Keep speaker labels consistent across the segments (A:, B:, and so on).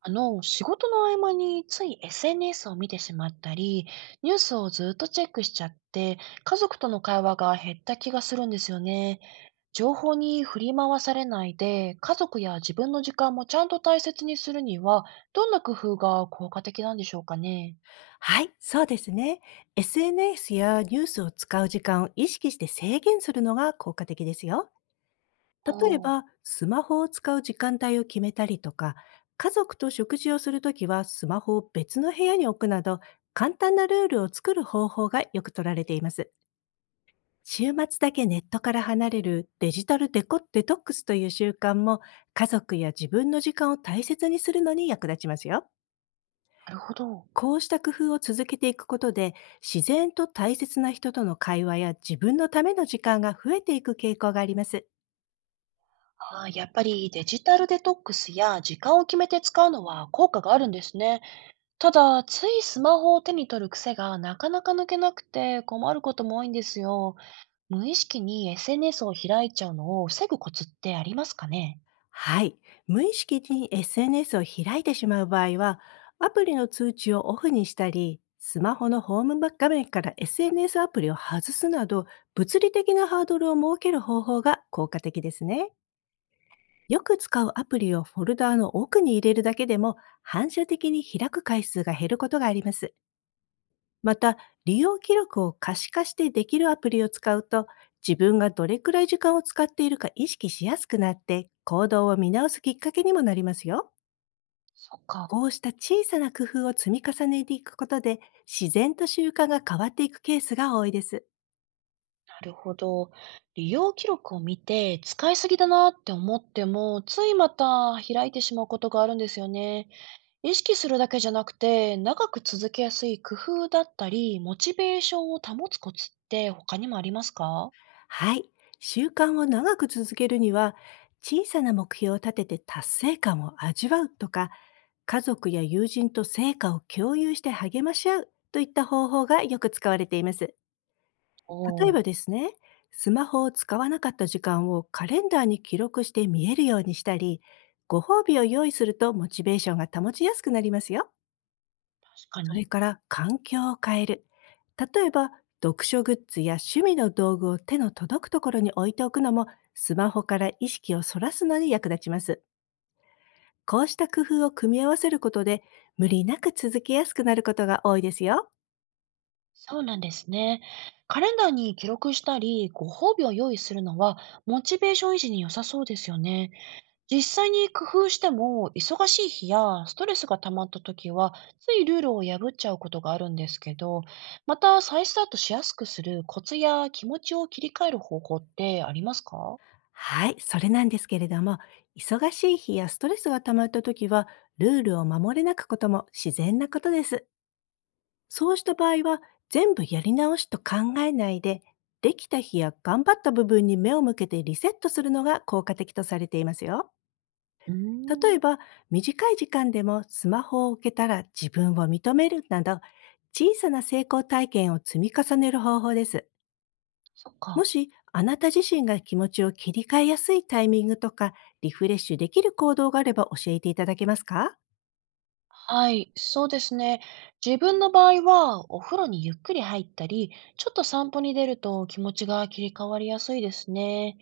A: 仕事の合間につい SNS を見てしまったり、ニュースをずっとチェックしちゃって、家族との会話が減った気がするんですよね。情報に振り回されないで、家族や自分の時間もちゃんと大切にするには、どんな工夫が効果的なんでしょうかね。
B: はい、そうですね。SNS やニュースを使う時間を意識して制限するのが効果的ですよ。
A: お
B: 例え
A: ー。
B: ば、スマホを使う時間帯を決めたりとか、家族と食事をするときはスマホを別の部屋に置くなど、簡単なルールを作る方法がよく取られています。週末だけネットから離れるデジタルデコデトックスという習慣も家族や自分の時間を大切にするのに役立ちますよ。
A: なるほど。
B: こうした工夫を続けていくことで、自然と大切な人との会話や自分のための時間が増えていく傾向があります。
A: あー、やっぱりデジタルデトックスや時間を決めて使うのは効果があるんですね。ただ、ついスマホを手に取る癖がなかなか抜けなくて困ることも多いんですよ。無意識に SNS を開いちゃうのを防ぐコツってありますかね？
B: はい。無意識に SNS を開いてしまう場合は、アプリの通知をオフにしたり、スマホのホーム画面から SNS アプリを外すなど、物理的なハードルを設ける方法が効果的ですね。よく使うアプリをフォルダーの奥に入れるだけでも、反射的に開く回数が減ることがあります。また、利用記録を可視化してできるアプリを使うと、自分がどれくらい時間を使っているか意識しやすくなって、行動を見直すきっかけにもなりますよ。
A: そっか。
B: こうした小さな工夫を積み重ねていくことで、自然と習慣が変わっていくケースが多いです。
A: なるほど。利用記録を見て使いすぎだなって思っても、ついまた開いてしまうことがあるんですよね。意識するだけじゃなくて、長く続けやすい工夫だったり、モチベーションを保つコツって他にもありますか？
B: はい。習慣を長く続けるには、小さな目標を立てて達成感を味わうとか、家族や友人と成果を共有して励まし合うといった方法がよく使われています。
A: おお
B: 例え
A: ー、
B: ばですね、スマホを使わなかった時間をカレンダーに記録して見えるようにしたり、ご褒美を用意するとモチベーションが保ちやすくなりますよ。
A: 確か
B: そ
A: に。
B: れから環境を変える。例えば、読書グッズや趣味の道具を手の届くところに置いておくのも、スマホから意識をそらすのに役立ちます。こうした工夫を組み合わせることで、無理なく続けやすくなることが多いですよ。
A: そうなんですね。カレンダーに記録したり、ご褒美を用意するのは、モチベーション維持に良さそうですよね。実際に工夫しても、忙しい日やストレスが溜まった時は、ついルールを破っちゃうことがあるんですけど、また再スタートしやすくするコツや気持ちを切り替える方法ってありますか？
B: はい、それなんですけれども、忙しい日やストレスが溜まった時は、ルールを守れなくことも自然なことです。そうした場合は、全部やり直しと考えないで、できた日や頑張った部分に目を向けてリセットするのが効果的とされていますよ。
A: うー
B: 例
A: ん、
B: えば、短い時間でもスマホを受けたら自分を認めるなど、小さな成功体験を積み重ねる方法です。
A: そっ
B: も
A: か。
B: し、あなた自身が気持ちを切り替えやすいタイミングとか、リフレッシュできる行動があれば教えていただけますか？
A: はい、そうですね。自分の場合は、お風呂にゆっくり入ったり、ちょっと散歩に出ると気持ちが切り替わりやすいですね。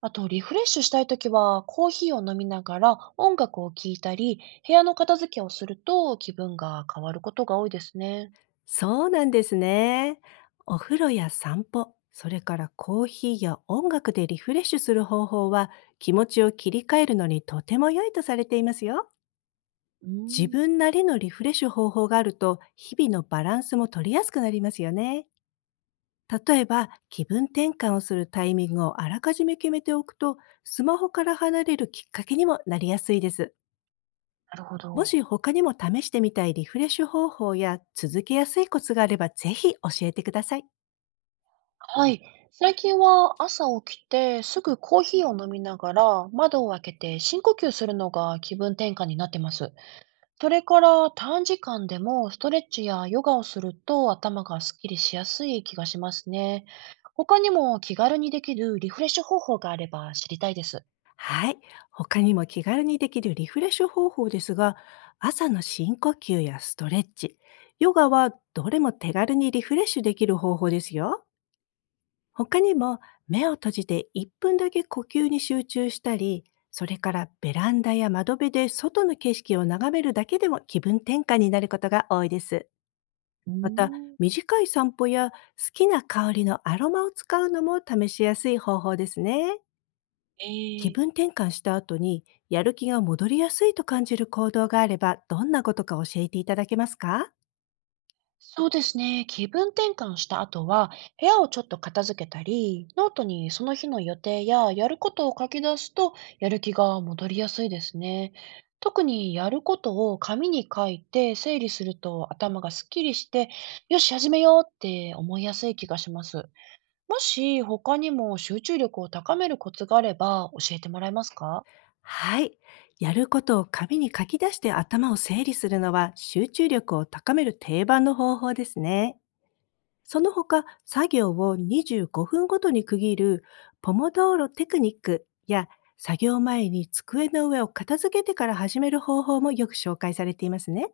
A: あと、リフレッシュしたいときは、コーヒーを飲みながら音楽を聴いたり、部屋の片付けをすると気分が変わることが多いですね。
B: そうなんですね。お風呂や散歩、それからコーヒーや音楽でリフレッシュする方法は気持ちを切り替えるのにとても良いとされていますよ。
A: うー
B: 自
A: ん、
B: 分なりのリフレッシュ方法があると日々のバランスも取りやすくなりますよね。例えば気分転換をするタイミングをあらかじめ決めておくとスマホから離れるきっかけにもなりやすいです。
A: なるほ
B: も
A: ど。
B: し他にも試してみたいリフレッシュ方法や続けやすいコツがあればぜひ教えてください。
A: はい。最近は朝起きてすぐコーヒーを飲みながら窓を開けて深呼吸するのが気分転換になってます。それから短時間でもストレッチやヨガをすると頭がすっきりしやすい気がしますね。他にも気軽にできるリフレッシュ方法があれば知りたいです。
B: はい。他にも気軽にできるリフレッシュ方法ですが、朝の深呼吸やストレッチ、ヨガはどれも手軽にリフレッシュできる方法ですよ。他にも目を閉じて1分だけ呼吸に集中したり、それからベランダや窓辺で外の景色を眺めるだけでも気分転換になることが多いです。
A: う
B: また、
A: ーん。
B: 短い散歩や好きな香りのアロマを使うのも試しやすい方法ですね。気
A: え。
B: 分転換した後にやる気が戻りやすいと感じる行動があればどんなことか教えていただけますか？
A: そうですね。気分転換した後は、部屋をちょっと片付けたり、ノートにその日の予定ややることを書き出すと、やる気が戻りやすいですね。特にやることを紙に書いて整理すると頭がすっきりして、よし、始めようって思いやすい気がします。もし他にも集中力を高めるコツがあれば教えてもらえますか？
B: はい。やることを紙に書き出して頭を整理するのは集中力を高める定番の方法ですね。その他、作業を25分ごふんごとに区切るポモドーロテクニックや作業前に机の上を片付けてから始める方法もよく紹介されていますね。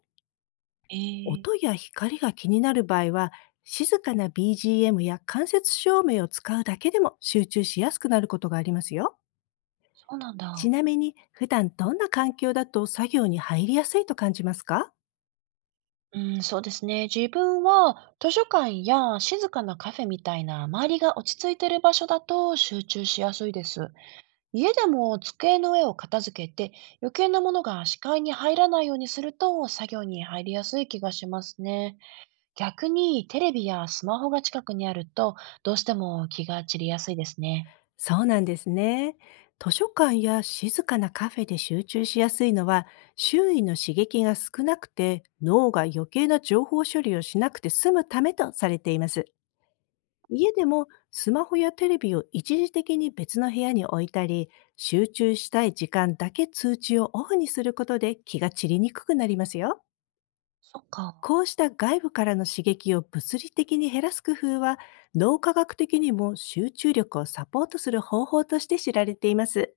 A: ええー、
B: 音や光が気になる場合は、静かな BGM や間接照明を使うだけでも集中しやすくなることがありますよ。
A: そうなんだ。
B: ちなみに、普段どんな環境だと作業に入りやすいと感じますか？
A: うん、そうですね。自分は図書館や静かなカフェみたいな周りが落ち着いてる場所だと集中しやすいです。家でも机の上を片付けて余計なものが視界に入らないようにすると作業に入りやすい気がしますね。逆にテレビやスマホが近くにあるとどうしても気が散りやすいですね。
B: そうなんですね。図書館や静かなカフェで集中しやすいのは、周囲の刺激が少なくて、脳が余計な情報処理をしなくて済むためとされています。家でもスマホやテレビを一時的に別の部屋に置いたり、集中したい時間だけ通知をオフにすることで気が散りにくくなりますよ。
A: そっか。
B: こうした外部からの刺激を物理的に減らす工夫は、脳科学的にも集中力をサポートする方法として知られています。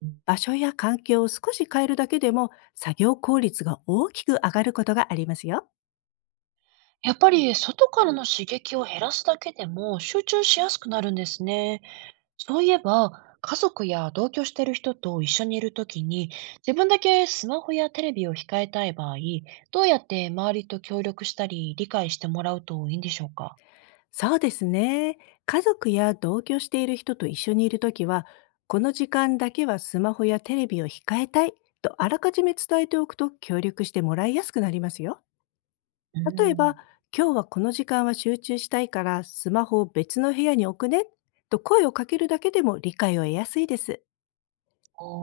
A: うん。
B: 場所や環境を少し変えるだけでも作業効率が大きく上がることがありますよ。
A: やっぱり外からの刺激を減らすだけでも集中しやすくなるんですね。そういえば、家族や同居してる人と一緒にいるときに、自分だけスマホやテレビを控えたい場合、どうやって周りと協力したり、理解してもらうといいんでしょうか？
B: そうですね。家族や同居している人と一緒にいるときは、「この時間だけはスマホやテレビを控えたい」とあらかじめ伝えておくと協力してもらいやすくなりますよ。
A: う
B: 例えば、「
A: ん、
B: 今日はこの時間は集中したいからスマホを別の部屋に置くね」と声をかけるだけでも理解を得やすいです。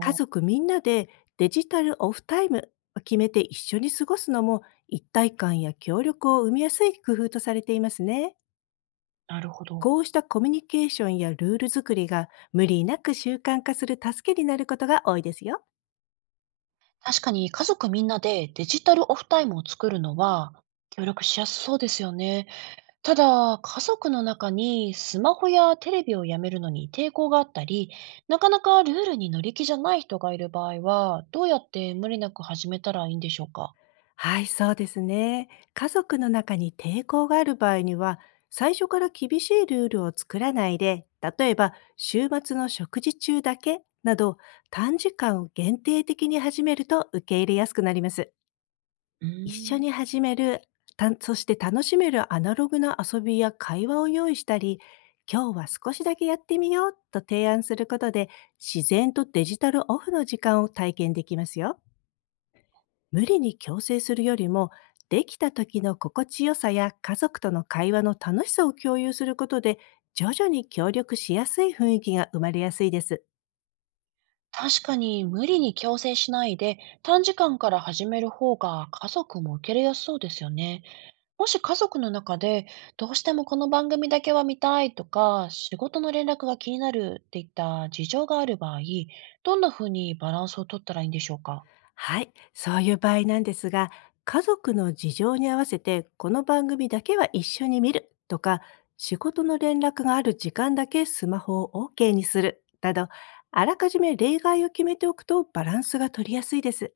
B: 家
A: ー、
B: 族みんなでデジタルオフタイムを決めて一緒に過ごすのも一体感や協力を生みやすい工夫とされていますね。
A: なるほど。
B: こうしたコミュニケーションやルール作りが無理なく習慣化する助けになることが多いですよ。
A: 確かに家族みんなでデジタルオフタイムを作るのは協力しやすそうですよね。ただ、家族の中にスマホやテレビをやめるのに抵抗があったり、なかなかルールに乗り気じゃない人がいる場合は、どうやって無理なく始めたらいいんでしょうか？
B: はい、そうですね。家族の中に抵抗がある場合には、最初から厳しいルールを作らないで、例えば週末の食事中だけなど、短時間を限定的に始めると受け入れやすくなります。
A: うー
B: 一緒
A: ん。
B: に始める、そして楽しめるアナログな遊びや会話を用意したり、「今日は少しだけやってみよう」と提案することで、自然とデジタルオフの時間を体験できますよ。無理に強制するよりも、できた時の心地よさや家族との会話の楽しさを共有することで、徐々に協力しやすい雰囲気が生まれやすいです。
A: 確かに無理に強制しないで、短時間から始める方が家族も受け入れやすそうですよね。もし家族の中で、どうしてもこの番組だけは見たいとか、仕事の連絡が気になるっていった事情がある場合、どんなふうにバランスを取ったらいいんでしょうか？
B: はい、そういう場合なんですが、家族の事情に合わせて、この番組だけは一緒に見るとか、仕事の連絡がある時間だけスマホを OK にするなど、あらかじめ例外を決めておくとバランスが取りやすいです。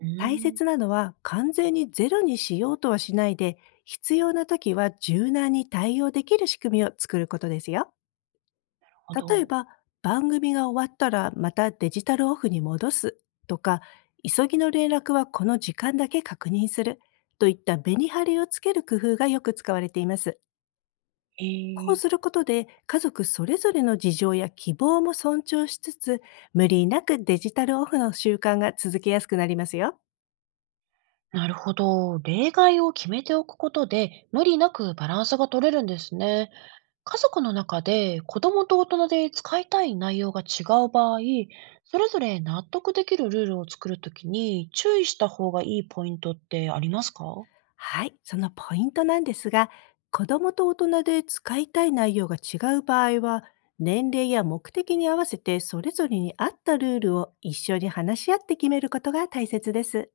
A: うー
B: 大
A: ん。
B: 切なのは完全にゼロにしようとはしないで、必要な時は柔軟に対応できる仕組みを作ることですよ。
A: ほ
B: 例え
A: ど。
B: ば、「番組が終わったらまたデジタルオフに戻す」とか、「急ぎの連絡はこの時間だけ確認する」といったメリハリをつける工夫がよく使われています。
A: え
B: こうす
A: え。
B: ることで家族それぞれの事情や希望も尊重しつつ、無理なくデジタルオフの習慣が続けやすくなりますよ。
A: なるほど。例外を決めておくことで、無理なくバランスが取れるんですね。家族の中で子供と大人で使いたい内容が違う場合、それぞれ納得できるルールを作るときに注意した方がいいポイントってありますか？
B: はい、そのポイントなんですが、子どもと大人で使いたい内容が違う場合は、年齢や目的に合わせてそれぞれに合ったルールを一緒に話し合って決めることが大切です。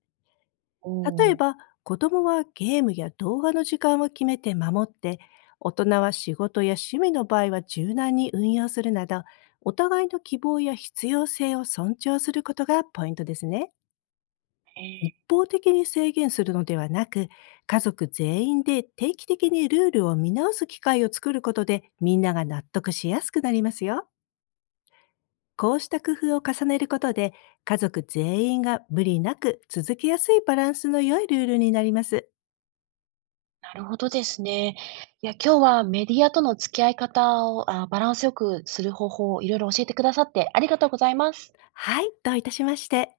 A: お
B: 例
A: ー。
B: えば、子供はゲームや動画の時間を決めて守って、大人は仕事や趣味の場合は柔軟に運用するなど、お互いの希望や必要性を尊重することがポイントですね。
A: え
B: 一
A: ー。
B: 方的に制限するのではなく、家族全員で定期的にルールを見直す機会を作ることで、みんなが納得しやすくなりますよ。こうした工夫を重ねることで、家族全員が無理なく続けやすいバランスの良いルールになります。
A: なるほどですね。いや、今日はメディアとの付き合い方をバランスよくする方法をいろいろ教えてくださってありがとうございます。
B: はい、どういたしまして。